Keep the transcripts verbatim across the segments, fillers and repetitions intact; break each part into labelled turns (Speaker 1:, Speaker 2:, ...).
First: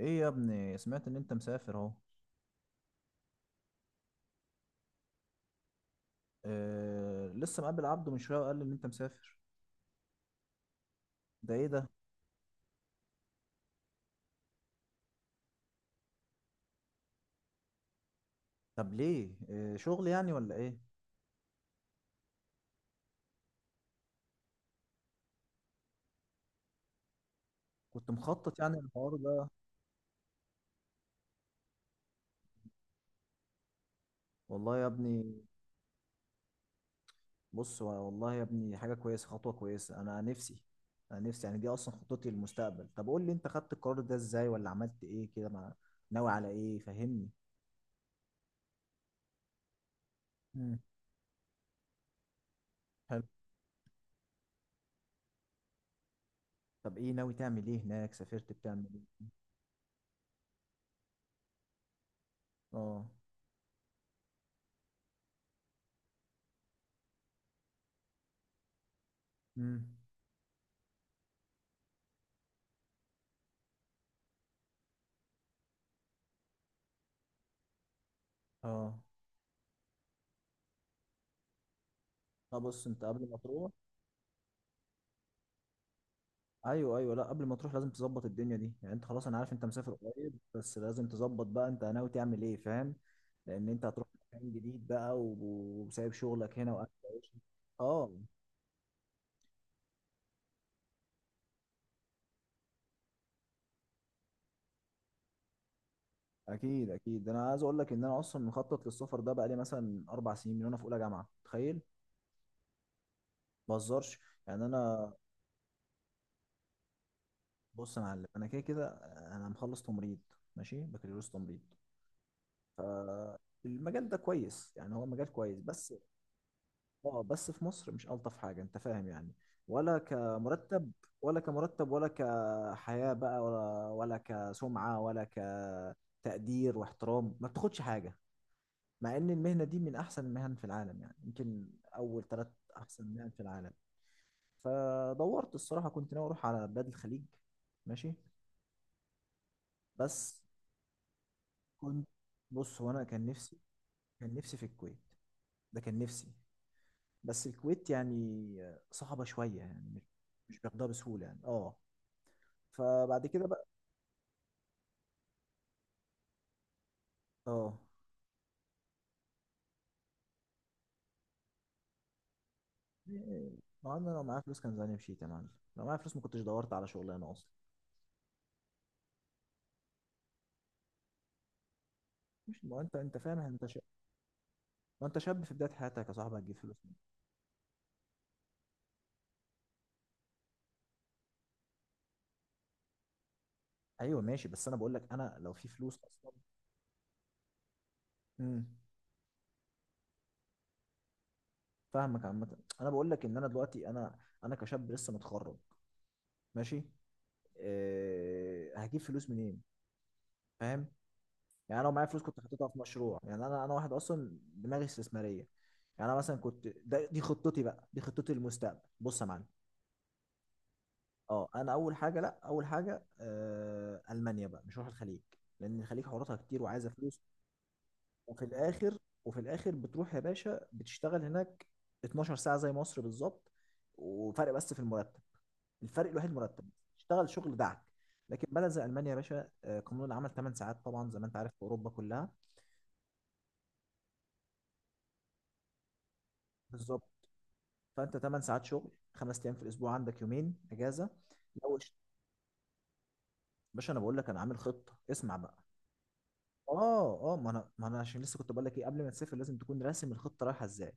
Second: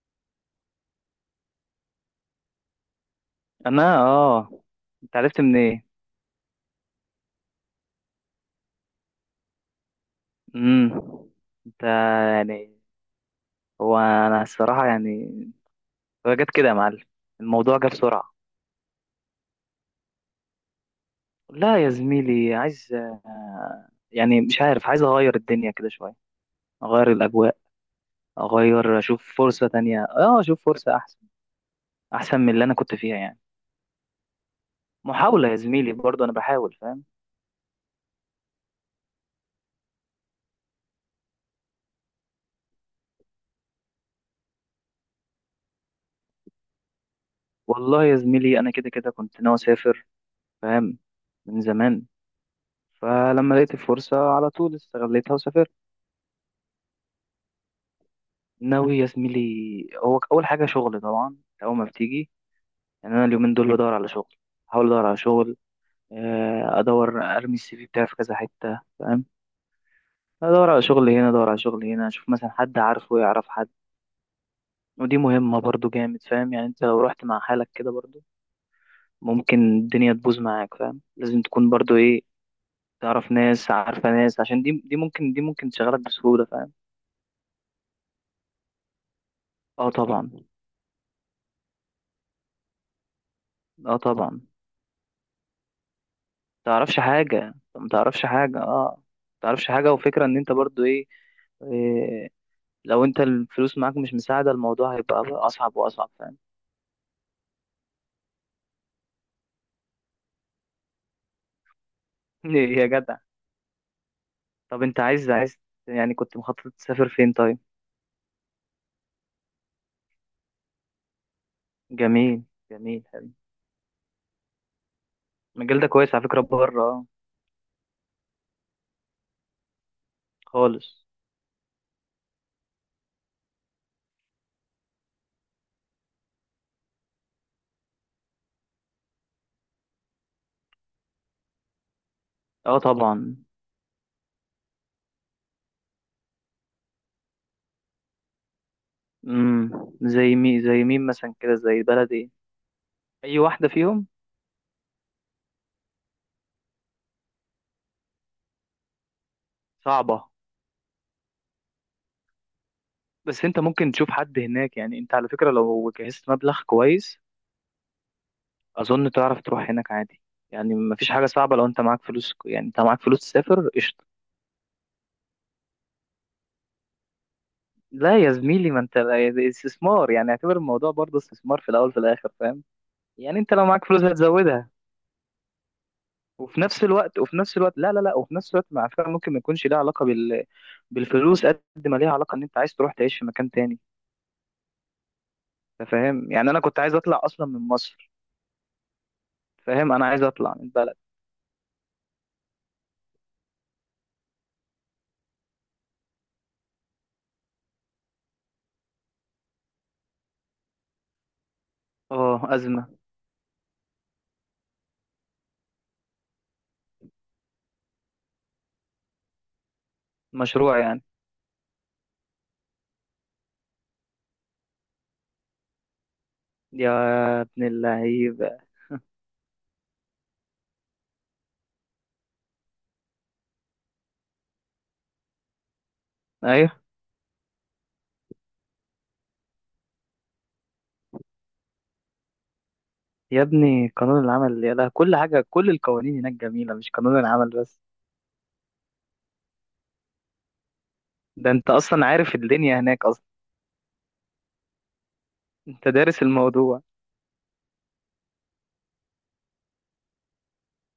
Speaker 1: ايه يا ابني، سمعت ان انت مسافر اهو.
Speaker 2: انا، اه. انت عرفت منين إيه؟
Speaker 1: آه، لسه مقابل عبده من شويه وقال لي ان انت مسافر.
Speaker 2: امم.
Speaker 1: ده ايه
Speaker 2: انت
Speaker 1: ده؟
Speaker 2: يعني، هو انا الصراحه، يعني هو جت كده يا معلم. الموضوع جه بسرعه.
Speaker 1: طب ليه؟ آه، شغل يعني ولا ايه؟
Speaker 2: لا يا زميلي، عايز آه، يعني مش عارف، عايز اغير الدنيا كده شويه، اغير الاجواء،
Speaker 1: كنت مخطط يعني
Speaker 2: اغير
Speaker 1: الحوار
Speaker 2: اشوف
Speaker 1: ده؟
Speaker 2: فرصه تانية، اه اشوف فرصه احسن، احسن من اللي انا كنت فيها يعني.
Speaker 1: والله يا ابني،
Speaker 2: محاوله يا زميلي، برضه انا بحاول، فاهم.
Speaker 1: بص والله يا ابني، حاجه كويسه، خطوه كويسه. انا نفسي، انا نفسي، يعني دي اصلا خطتي للمستقبل. طب قول لي، انت خدت القرار ده ازاي، ولا عملت ايه كده مع، ناوي على ايه؟ فهمني.
Speaker 2: والله يا زميلي، انا كده كده كنت ناوي اسافر،
Speaker 1: امم
Speaker 2: فاهم، من زمان،
Speaker 1: حلو.
Speaker 2: فلما لقيت الفرصه على طول استغليتها وسافرت.
Speaker 1: طب ايه ناوي تعمل ايه هناك؟ سافرت بتعمل
Speaker 2: ناوي يا
Speaker 1: ايه؟
Speaker 2: زميلي، هو اول حاجه شغل طبعا، اول ما بتيجي.
Speaker 1: اه.
Speaker 2: يعني انا اليومين دول بدور على شغل، احاول ادور على شغل، آه، ادور ارمي السي في بتاعي في كذا حته، فاهم.
Speaker 1: امم.
Speaker 2: ادور على شغل هنا، ادور على شغل هنا، اشوف مثلا حد عارفه يعرف حد. ودي مهمه برضو جامد، فاهم. يعني انت لو رحت مع حالك كده برضو،
Speaker 1: اه،
Speaker 2: ممكن الدنيا تبوظ معاك، فاهم. لازم تكون برضو ايه،
Speaker 1: طب بص، انت قبل
Speaker 2: تعرف
Speaker 1: ما تروح.
Speaker 2: ناس عارفه ناس، عشان دي دي ممكن دي ممكن تشغلك بسهوله، فاهم.
Speaker 1: ايوه ايوه، لا قبل ما تروح لازم تظبط الدنيا دي، يعني انت خلاص، انا عارف انت
Speaker 2: اه
Speaker 1: مسافر
Speaker 2: طبعا.
Speaker 1: قريب، بس لازم تظبط بقى انت ناوي تعمل ايه، فاهم؟ لان انت
Speaker 2: اه
Speaker 1: هتروح
Speaker 2: طبعا.
Speaker 1: مكان جديد بقى، و- وسايب شغلك هنا واكل
Speaker 2: تعرفش
Speaker 1: عيشك.
Speaker 2: حاجة انت ما
Speaker 1: اه،
Speaker 2: تعرفش حاجة، اه. ما تعرفش حاجة، وفكرة ان انت برضو ايه, إيه لو انت الفلوس معاك مش مساعدة، الموضوع هيبقى اصعب واصعب، فاهم.
Speaker 1: اكيد اكيد، انا عايز اقول لك ان انا اصلا مخطط للسفر ده، بقى لي مثلا اربع سنين من وانا في اولى جامعه، تخيل.
Speaker 2: يا جدع.
Speaker 1: ما بهزرش، يعني
Speaker 2: طب انت
Speaker 1: انا،
Speaker 2: عايز عايز، يعني كنت مخطط تسافر فين، طيب.
Speaker 1: بص يا معلم، انا كده كده انا مخلص تمريض، ماشي، بكالوريوس تمريض.
Speaker 2: جميل. جميل، حلو.
Speaker 1: المجال ده كويس، يعني هو مجال كويس،
Speaker 2: المجال ده
Speaker 1: بس
Speaker 2: كويس على فكرة، بره آه،
Speaker 1: اه، بس في مصر مش ألطف حاجة، انت فاهم يعني، ولا
Speaker 2: خالص.
Speaker 1: كمرتب، ولا كمرتب ولا كحياة بقى، ولا ولا كسمعة ولا كتقدير واحترام، ما بتاخدش حاجة، مع ان المهنة دي من احسن المهن في العالم، يعني يمكن اول ثلاث
Speaker 2: اه
Speaker 1: احسن مهن
Speaker 2: طبعا.
Speaker 1: في العالم. فدورت، الصراحة كنت ناوي اروح على بلاد الخليج، ماشي،
Speaker 2: امم. زي
Speaker 1: بس
Speaker 2: مين، زي مين مثلا كده، زي
Speaker 1: كنت،
Speaker 2: بلد ايه.
Speaker 1: بص هو انا كان
Speaker 2: اي
Speaker 1: نفسي،
Speaker 2: واحدة فيهم.
Speaker 1: كان نفسي في الكويت، ده كان نفسي، بس الكويت يعني صعبة شوية، يعني مش
Speaker 2: صعبة.
Speaker 1: مش بياخدها بسهولة، يعني اه. فبعد
Speaker 2: بس
Speaker 1: كده
Speaker 2: انت
Speaker 1: بقى،
Speaker 2: ممكن تشوف حد هناك، يعني انت على فكرة لو جهزت مبلغ كويس،
Speaker 1: اه،
Speaker 2: اظن تعرف تروح هناك عادي. يعني مفيش حاجه صعبه، لو انت معاك فلوس، يعني انت معاك فلوس تسافر
Speaker 1: ما
Speaker 2: قشطه.
Speaker 1: انا لو معايا فلوس كان زماني مشيت يا معلم، لو معايا فلوس ما كنتش دورت على شغلانه اصلا.
Speaker 2: لا يا زميلي، ما انت ده استثمار، يعني اعتبر الموضوع برضه استثمار، في الاول في الاخر، فاهم.
Speaker 1: مش، ما هو انت انت فاهم،
Speaker 2: يعني انت
Speaker 1: انت
Speaker 2: لو
Speaker 1: شاب،
Speaker 2: معاك فلوس هتزودها.
Speaker 1: ما انت شاب في بدايه حياتك يا صاحبي، هتجيب
Speaker 2: وفي
Speaker 1: فلوس
Speaker 2: نفس
Speaker 1: منين؟
Speaker 2: الوقت، وفي نفس الوقت لا لا لا، وفي نفس الوقت مع فكره، ممكن ما يكونش ليها علاقه بال... بالفلوس، قد ما ليها علاقه ان انت عايز تروح تعيش في مكان تاني.
Speaker 1: ايوه ماشي، بس انا بقول لك انا لو في
Speaker 2: انت
Speaker 1: فلوس اصلا.
Speaker 2: فاهم، يعني انا كنت عايز اطلع اصلا من مصر،
Speaker 1: امم،
Speaker 2: فاهم، انا عايز اطلع من البلد.
Speaker 1: فاهمك. عامه انا بقول لك ان انا دلوقتي، انا انا كشاب لسه متخرج، ماشي، أه، هجيب فلوس منين؟ فاهم؟ يعني انا لو معايا فلوس كنت
Speaker 2: اه،
Speaker 1: حطيتها في
Speaker 2: ازمه.
Speaker 1: مشروع، يعني انا انا واحد اصلا دماغي استثماريه. يعني انا مثلا كنت، ده دي خطتي بقى، دي خطتي للمستقبل. بص يا معلم،
Speaker 2: مشروع يعني.
Speaker 1: اه، انا اول حاجه، لا اول حاجه، آه، المانيا بقى، مش هروح الخليج، لان الخليج حواراتها كتير وعايزه
Speaker 2: يا
Speaker 1: فلوس.
Speaker 2: ابن
Speaker 1: وفي
Speaker 2: اللعيبه.
Speaker 1: الاخر، وفي الاخر بتروح يا باشا بتشتغل هناك اتناشر ساعه زي مصر بالظبط، وفرق بس في المرتب، الفرق الوحيد مرتب.
Speaker 2: ايوه.
Speaker 1: تشتغل شغل دعك، لكن بلد زي المانيا يا باشا، آه، قانون العمل تمن ساعات طبعا، زي ما انت عارف في اوروبا كلها.
Speaker 2: يا ابني، قانون العمل يا ده كل حاجة، كل القوانين هناك جميلة، مش
Speaker 1: بالظبط،
Speaker 2: قانون العمل بس.
Speaker 1: فانت ثمانية ساعات شغل، خمس ايام في الاسبوع، عندك يومين اجازه.
Speaker 2: ده انت
Speaker 1: لو اشت-
Speaker 2: اصلا عارف الدنيا هناك اصلا.
Speaker 1: باشا انا بقول لك، انا عامل خطه، اسمع بقى.
Speaker 2: انت دارس الموضوع.
Speaker 1: اه اه، ما انا ما انا عشان لسه كنت بقول لك ايه، قبل ما تسافر لازم تكون راسم الخطه رايحه ازاي.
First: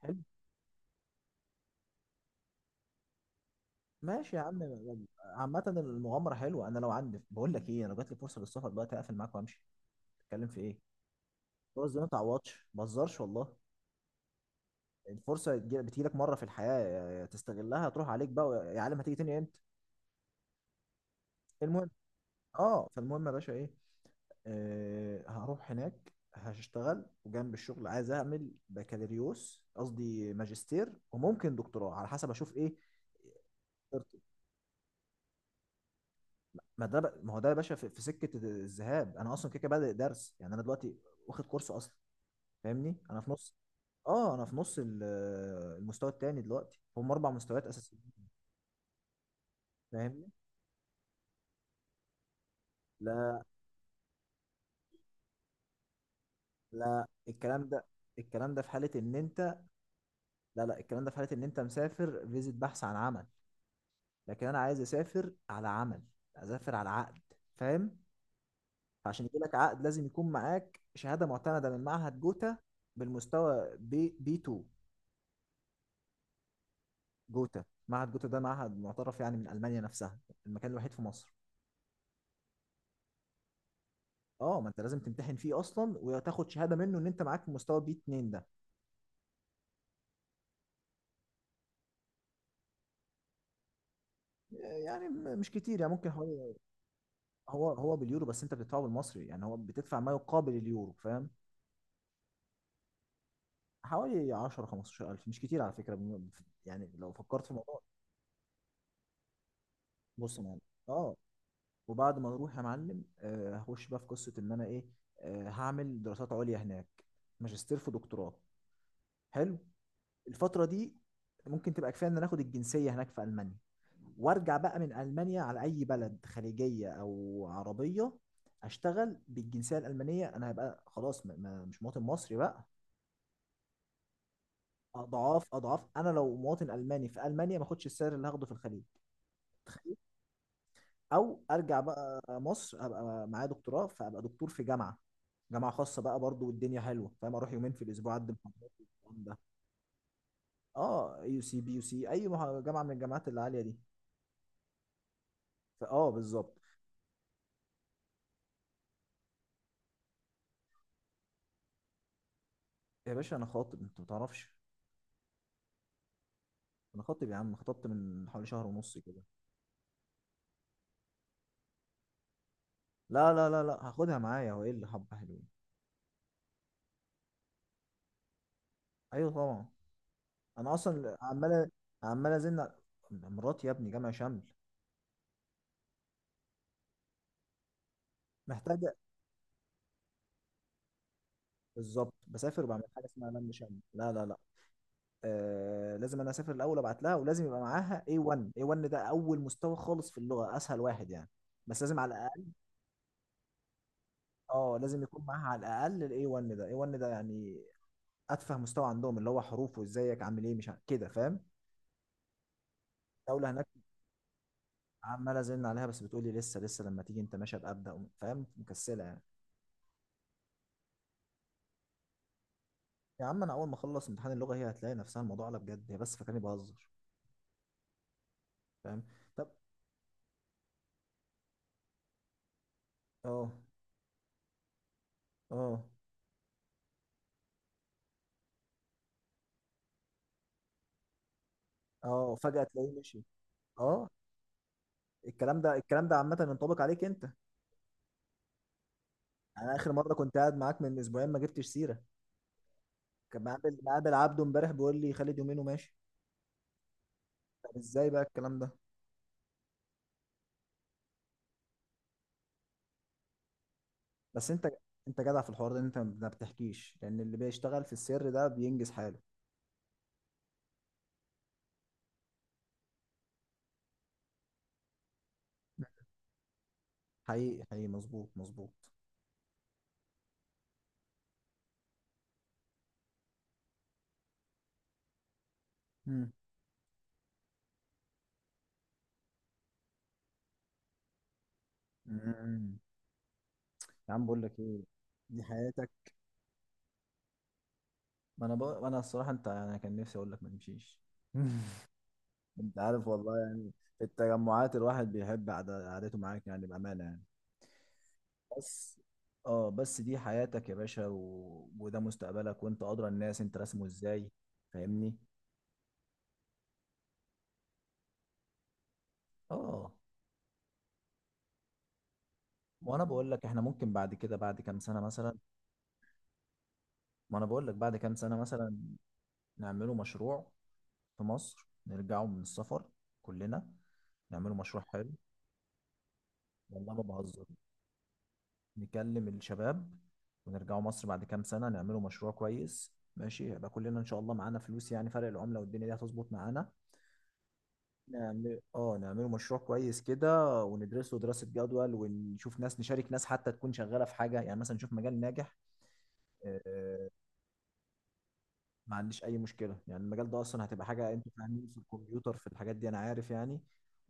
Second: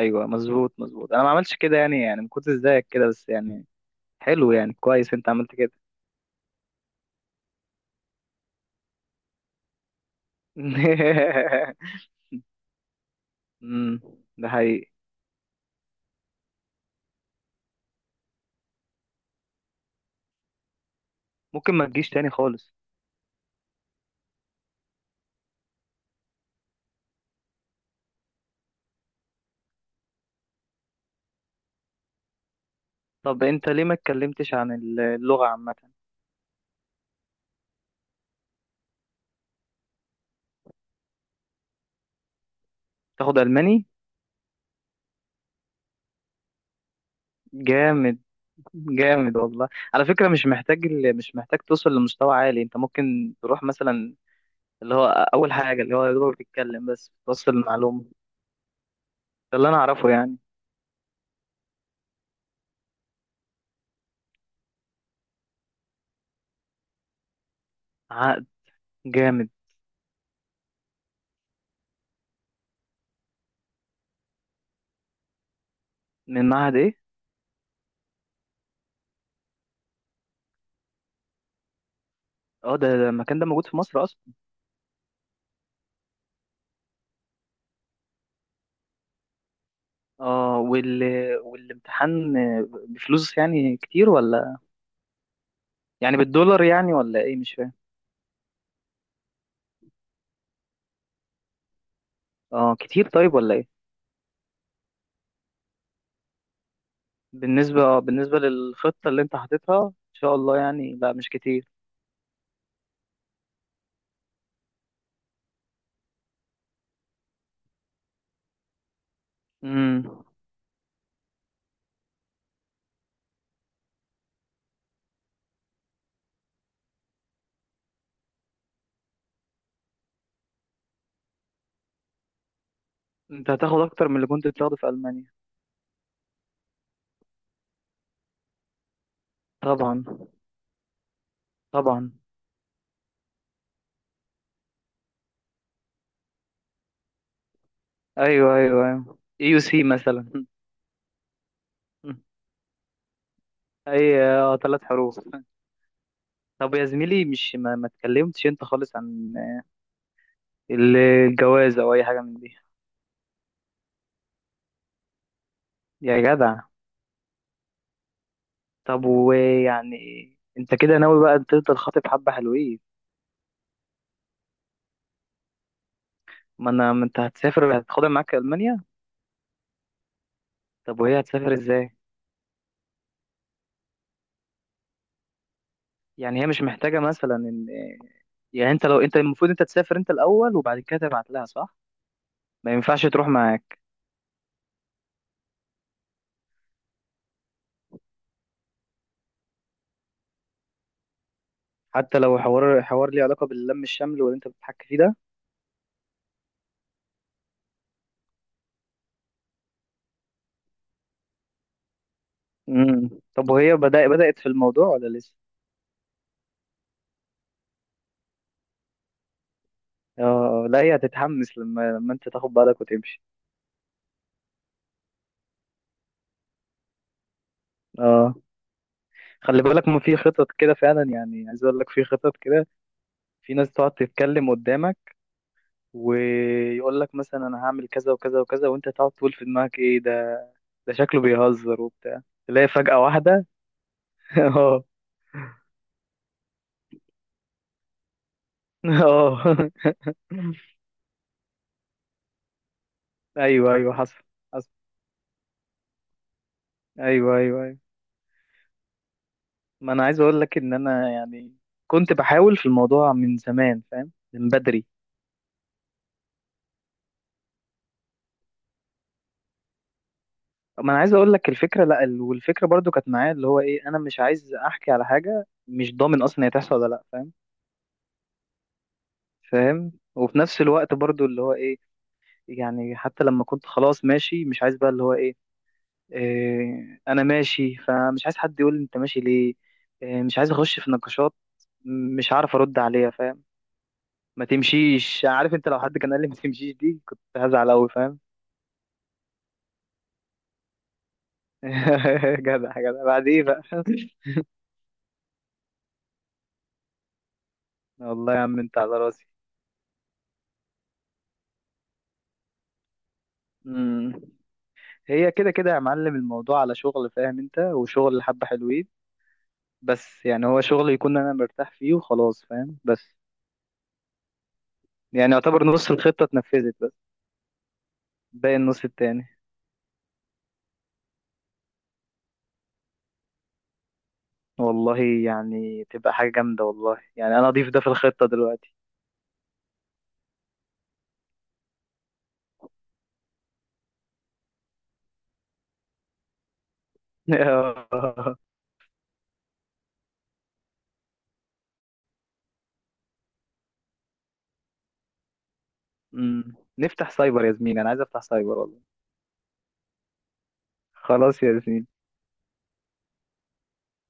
Speaker 1: حلو،
Speaker 2: مظبوط مظبوط، انا ما عملتش كده، يعني يعني ما كنتش زيك كده بس، يعني.
Speaker 1: ماشي يا
Speaker 2: حلو
Speaker 1: عم.
Speaker 2: يعني، كويس انت عملت
Speaker 1: عامه
Speaker 2: كده.
Speaker 1: المغامره حلوه، انا لو عندي، بقول لك ايه، انا لو جات لي فرصه للسفر دلوقتي اقفل معاك وامشي، تتكلم في ايه؟ فرص دي ما تعوضش، بهزرش والله.
Speaker 2: امم. ده حقيقي.
Speaker 1: الفرصه بتجي- بتجيلك مره في الحياه، يا- يا تستغلها، تروح عليك بقى يا عالم، هتيجي تاني امتى؟
Speaker 2: ممكن ما
Speaker 1: المهم،
Speaker 2: تجيش تاني خالص.
Speaker 1: اه، فالمهم يا باشا ايه، آه، هروح هناك هشتغل، وجنب الشغل عايز اعمل بكالوريوس، قصدي ماجستير، وممكن دكتوراه على حسب اشوف ايه.
Speaker 2: طب انت ليه ما اتكلمتش عن اللغة عامة.
Speaker 1: ما ده ب- ما هو ده يا باشا في، في سكه الذهاب انا اصلا كده كده بادئ درس، يعني انا دلوقتي واخد كورس اصلا، فاهمني، انا في
Speaker 2: تاخد
Speaker 1: نص،
Speaker 2: الماني.
Speaker 1: اه انا في نص ال- المستوى التاني دلوقتي، هم اربع مستويات اساسيين،
Speaker 2: جامد، جامد والله. على
Speaker 1: فاهمني.
Speaker 2: فكرة، مش محتاج ال- مش محتاج توصل لمستوى عالي، انت ممكن
Speaker 1: لا
Speaker 2: تروح مثلا اللي هو اول حاجه، اللي هو يا دوبك بتتكلم
Speaker 1: لا،
Speaker 2: بس بتوصل
Speaker 1: الكلام ده،
Speaker 2: المعلومه،
Speaker 1: الكلام ده في حاله ان
Speaker 2: ده
Speaker 1: انت
Speaker 2: اللي انا اعرفه يعني.
Speaker 1: لا لا، الكلام ده في حاله ان انت مسافر فيزيت، بحث عن عمل. لكن انا عايز اسافر على عمل، اسافر على عقد، فاهم؟
Speaker 2: عقد.
Speaker 1: فعشان يجي
Speaker 2: جامد.
Speaker 1: لك عقد لازم يكون معاك شهاده معتمده من معهد جوتا بالمستوى بي بي اتنين.
Speaker 2: من معهد ايه.
Speaker 1: جوتا، معهد جوتا ده معهد معترف يعني من المانيا نفسها، المكان الوحيد في مصر.
Speaker 2: اه، ده ده المكان ده موجود في مصر اصلا.
Speaker 1: اه، ما انت لازم تمتحن فيه اصلا وتاخد شهاده منه ان انت معاك مستوى بي اتنين ده.
Speaker 2: اه، وال... والامتحان بفلوس يعني كتير ولا؟
Speaker 1: يعني م- مش كتير يعني، ممكن
Speaker 2: يعني
Speaker 1: حوالي،
Speaker 2: بالدولار يعني ولا ايه، مش
Speaker 1: هو
Speaker 2: فاهم.
Speaker 1: هو باليورو، بس انت بتدفعه بالمصري، يعني هو بتدفع ما يقابل اليورو، فاهم؟
Speaker 2: اه كتير، طيب ولا ايه.
Speaker 1: حوالي عشرة خمسة عشر الف، مش كتير على فكره. بم- يعني لو فكرت في الموضوع،
Speaker 2: بالنسبه اه بالنسبه للخطه اللي انت حاططها ان شاء
Speaker 1: بص يا
Speaker 2: الله
Speaker 1: معلم.
Speaker 2: يعني، لا
Speaker 1: اه،
Speaker 2: مش كتير.
Speaker 1: وبعد ما اروح يا معلم، آه، هخش بقى في قصه ان انا ايه، آه، هعمل دراسات عليا هناك، ماجستير في دكتوراه، حلو.
Speaker 2: امم.
Speaker 1: الفتره دي ممكن تبقى كفايه ان أنا اخد الجنسيه هناك في المانيا، وارجع بقى من المانيا على اي بلد خليجيه او عربيه، اشتغل بالجنسيه الالمانيه، انا هبقى خلاص ما- ما- مش مواطن مصري بقى.
Speaker 2: انت هتاخد اكتر من اللي كنت بتاخده في المانيا.
Speaker 1: اضعاف اضعاف، انا لو مواطن الماني في المانيا ما اخدش السعر اللي هاخده في الخليج.
Speaker 2: طبعا.
Speaker 1: او ارجع
Speaker 2: طبعا.
Speaker 1: بقى مصر، ابقى معايا دكتوراه، فابقى دكتور في جامعه، جامعه خاصه بقى برضو، والدنيا حلوه، فاهم؟ اروح يومين في الاسبوع اقدم
Speaker 2: ايوه
Speaker 1: محاضرات
Speaker 2: ايوه ايوه،
Speaker 1: والكلام ده.
Speaker 2: اي يو سي مثلا.
Speaker 1: اه، يو سي بي، يو سي اي، مح- جامعه من الجامعات العاليه دي.
Speaker 2: اي، اه ثلاث حروف.
Speaker 1: فاه، بالظبط.
Speaker 2: طب يا زميلي، مش ما, ما اتكلمتش انت خالص عن ال- الجواز او اي حاجه من دي.
Speaker 1: يا باشا، انا خاطب، انت ما تعرفش،
Speaker 2: يا جدع.
Speaker 1: انا خاطب يا عم، خطبت من حوالي شهر ونص
Speaker 2: طب
Speaker 1: كده.
Speaker 2: ويعني، انت كده ناوي بقى تفضل خاطب حبه حلوين.
Speaker 1: لا لا لا لا، هاخدها معايا، هو ايه اللي حبه حلوين؟
Speaker 2: ما انا ما انت هتسافر هتاخدها معاك المانيا.
Speaker 1: ايوه طبعا، انا
Speaker 2: طب
Speaker 1: اصلا
Speaker 2: وهي هتسافر
Speaker 1: عمال،
Speaker 2: ازاي.
Speaker 1: عمال ازن على- مراتي يا ابني، جامعه شمل.
Speaker 2: يعني هي مش محتاجه مثلا ان. يعني انت
Speaker 1: محتاجه،
Speaker 2: لو انت المفروض انت تسافر انت الاول، وبعد كده تبعت لها، صح.
Speaker 1: بالظبط، بسافر
Speaker 2: ما
Speaker 1: وبعمل حاجه
Speaker 2: ينفعش تروح
Speaker 1: اسمها لم
Speaker 2: معاك.
Speaker 1: شمل. لا لا لا، آه، لازم انا اسافر الاول ابعت لها، ولازم يبقى معاها اي وان. اي وان ده اول مستوى خالص في اللغه، اسهل واحد يعني، بس لازم على
Speaker 2: حتى لو
Speaker 1: الاقل،
Speaker 2: حوار، حوار ليه علاقه باللم الشمل واللي انت
Speaker 1: اه
Speaker 2: بتحكي فيه
Speaker 1: لازم
Speaker 2: ده.
Speaker 1: يكون معاها على الاقل ال اي وان ده. اي وان ده يعني اتفه مستوى عندهم، اللي هو حروف وازيك عامل ايه مش ع- كده، فاهم؟
Speaker 2: امم،
Speaker 1: الدوله
Speaker 2: طب
Speaker 1: هناك،
Speaker 2: وهي بدأ بدأت في الموضوع ولا لسه؟
Speaker 1: عمال ازن عليها بس بتقولي لسه لسه، لما تيجي انت ماشي ابقى ابدا، فاهم؟ مكسله يعني.
Speaker 2: اه لا، هي هتتحمس لما لما انت تاخد بالك وتمشي.
Speaker 1: يا عم انا اول ما اخلص امتحان اللغه، هي هتلاقي نفسها الموضوع على بجد، هي بس فاكراني بهزر،
Speaker 2: اه،
Speaker 1: فاهم؟ طب،
Speaker 2: خلي بالك، ما في خطط كده فعلا، يعني عايز اقول لك في خطط كده.
Speaker 1: اه
Speaker 2: في ناس تقعد تتكلم قدامك،
Speaker 1: اه
Speaker 2: ويقول لك مثلا انا هعمل كذا وكذا وكذا، وانت تقعد تقول في دماغك ايه ده، ده شكله بيهزر وبتاع.
Speaker 1: اه، فجاه
Speaker 2: تلاقي
Speaker 1: تلاقيه
Speaker 2: فجأة
Speaker 1: مشي.
Speaker 2: واحدة.
Speaker 1: اه،
Speaker 2: اه.
Speaker 1: الكلام ده، الكلام ده عامه ينطبق عليك انت.
Speaker 2: اه.
Speaker 1: انا اخر مره كنت قاعد معاك من اسبوعين ما جبتش سيره، كان
Speaker 2: ايوه
Speaker 1: مقابل،
Speaker 2: ايوه،
Speaker 1: مقابل
Speaker 2: حصل.
Speaker 1: عبده امبارح
Speaker 2: حصل.
Speaker 1: بيقول لي خالد يومين وماشي.
Speaker 2: ايوه ايوه
Speaker 1: طب
Speaker 2: ايوه.
Speaker 1: ازاي بقى الكلام ده؟
Speaker 2: ما انا عايز اقول لك ان انا يعني كنت بحاول في الموضوع من زمان، فاهم، من
Speaker 1: بس انت،
Speaker 2: بدري.
Speaker 1: انت جدع في الحوار ده، انت ما بتحكيش، لان اللي بيشتغل في السر ده بينجز حاله.
Speaker 2: ما انا عايز اقول لك الفكره، لا ال- والفكره برضو كانت معايا، اللي هو ايه، انا مش عايز احكي على حاجه مش ضامن اصلا هي تحصل ولا لا، فاهم.
Speaker 1: حقيقي حقيقي، مظبوط مظبوط.
Speaker 2: فاهم، وفي نفس الوقت برضو اللي هو ايه، يعني حتى لما كنت خلاص ماشي، مش عايز بقى اللي هو ايه,
Speaker 1: مم.
Speaker 2: إيه، انا ماشي فمش عايز حد يقول لي انت ماشي ليه، إيه، مش عايز اخش في نقاشات، م- مش عارف
Speaker 1: مم.
Speaker 2: ارد عليها، فاهم.
Speaker 1: يا عم بقول
Speaker 2: ما
Speaker 1: لك ايه،
Speaker 2: تمشيش،
Speaker 1: دي
Speaker 2: عارف، انت لو
Speaker 1: حياتك.
Speaker 2: حد كان قال لي ما تمشيش دي كنت هزعل قوي، فاهم.
Speaker 1: ما انا بقى، انا الصراحه انت، انا كان نفسي اقول لك ما نمشيش.
Speaker 2: جدع
Speaker 1: انت
Speaker 2: جدع،
Speaker 1: عارف
Speaker 2: بعد
Speaker 1: والله
Speaker 2: ايه بقى
Speaker 1: يعني، في التجمعات الواحد بيحب قعد- قعدته معاك، يعني بأمانة يعني.
Speaker 2: والله يا عم، انت على
Speaker 1: بس
Speaker 2: راسي.
Speaker 1: اه، بس دي حياتك يا باشا، و، وده مستقبلك، وانت ادرى الناس انت راسمه
Speaker 2: مم.
Speaker 1: ازاي. فاهمني.
Speaker 2: هي كده كده يا معلم، الموضوع على شغل، فاهم، انت وشغل حبة حلوين،
Speaker 1: اه،
Speaker 2: بس يعني هو شغل يكون انا مرتاح فيه وخلاص، فاهم،
Speaker 1: وانا مم.
Speaker 2: بس.
Speaker 1: بقول لك احنا ممكن بعد كده، بعد كام سنه
Speaker 2: يعني
Speaker 1: مثلا،
Speaker 2: يعتبر نص الخطة اتنفذت بس،
Speaker 1: ما انا بقول لك بعد كام سنه
Speaker 2: باقي
Speaker 1: مثلا
Speaker 2: النص التاني.
Speaker 1: نعمله مشروع في مصر، نرجعوا من السفر كلنا، نعملوا مشروع
Speaker 2: والله
Speaker 1: حلو.
Speaker 2: يعني تبقى حاجة جامدة،
Speaker 1: والله
Speaker 2: والله
Speaker 1: ما
Speaker 2: يعني
Speaker 1: بهزر،
Speaker 2: انا اضيف ده في الخطة دلوقتي.
Speaker 1: نكلم الشباب، ونرجعوا مصر بعد كام سنة نعملوا مشروع كويس، ماشي، يبقى كلنا إن شاء الله معانا فلوس، يعني فرق العملة والدنيا دي هتظبط معانا. نعمل اه، نعملوا مشروع كويس كده، وندرسه دراسة جدول، ونشوف ناس، نشارك ناس حتى، تكون شغالة في حاجة يعني، مثلا نشوف مجال ناجح.
Speaker 2: أمم.
Speaker 1: آه،
Speaker 2: نفتح سايبر يا زميلي، انا عايز افتح سايبر والله.
Speaker 1: ما عنديش اي مشكله، يعني المجال ده اصلا هتبقى حاجه انتوا
Speaker 2: خلاص يا
Speaker 1: فاهمين في
Speaker 2: زميلي،
Speaker 1: الكمبيوتر في الحاجات دي، انا عارف يعني.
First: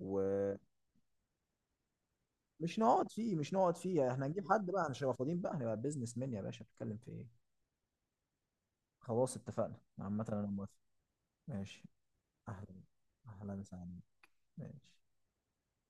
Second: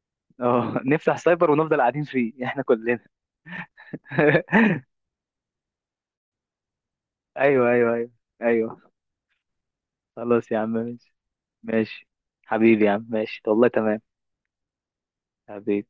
Speaker 1: و،
Speaker 2: اه نفتح سايبر ونفضل قاعدين فيه احنا
Speaker 1: مش
Speaker 2: كلنا.
Speaker 1: نقعد فيه مش نقعد فيه، احنا هنجيب حد بقى، مش هنبقى فاضيين بقى، هنبقى بيزنس مان يا باشا، بتتكلم في ايه؟
Speaker 2: ايوه ايوه ايوه. ايوه.
Speaker 1: خلاص اتفقنا، عامة انا
Speaker 2: خلاص يا عم،
Speaker 1: موافق.
Speaker 2: ماشي.
Speaker 1: ماشي.
Speaker 2: ماشي.
Speaker 1: اهلا،
Speaker 2: حبيبي يا عم، ماشي
Speaker 1: اهلا
Speaker 2: والله،
Speaker 1: وسهلا.
Speaker 2: تمام.
Speaker 1: ماشي.
Speaker 2: أبي.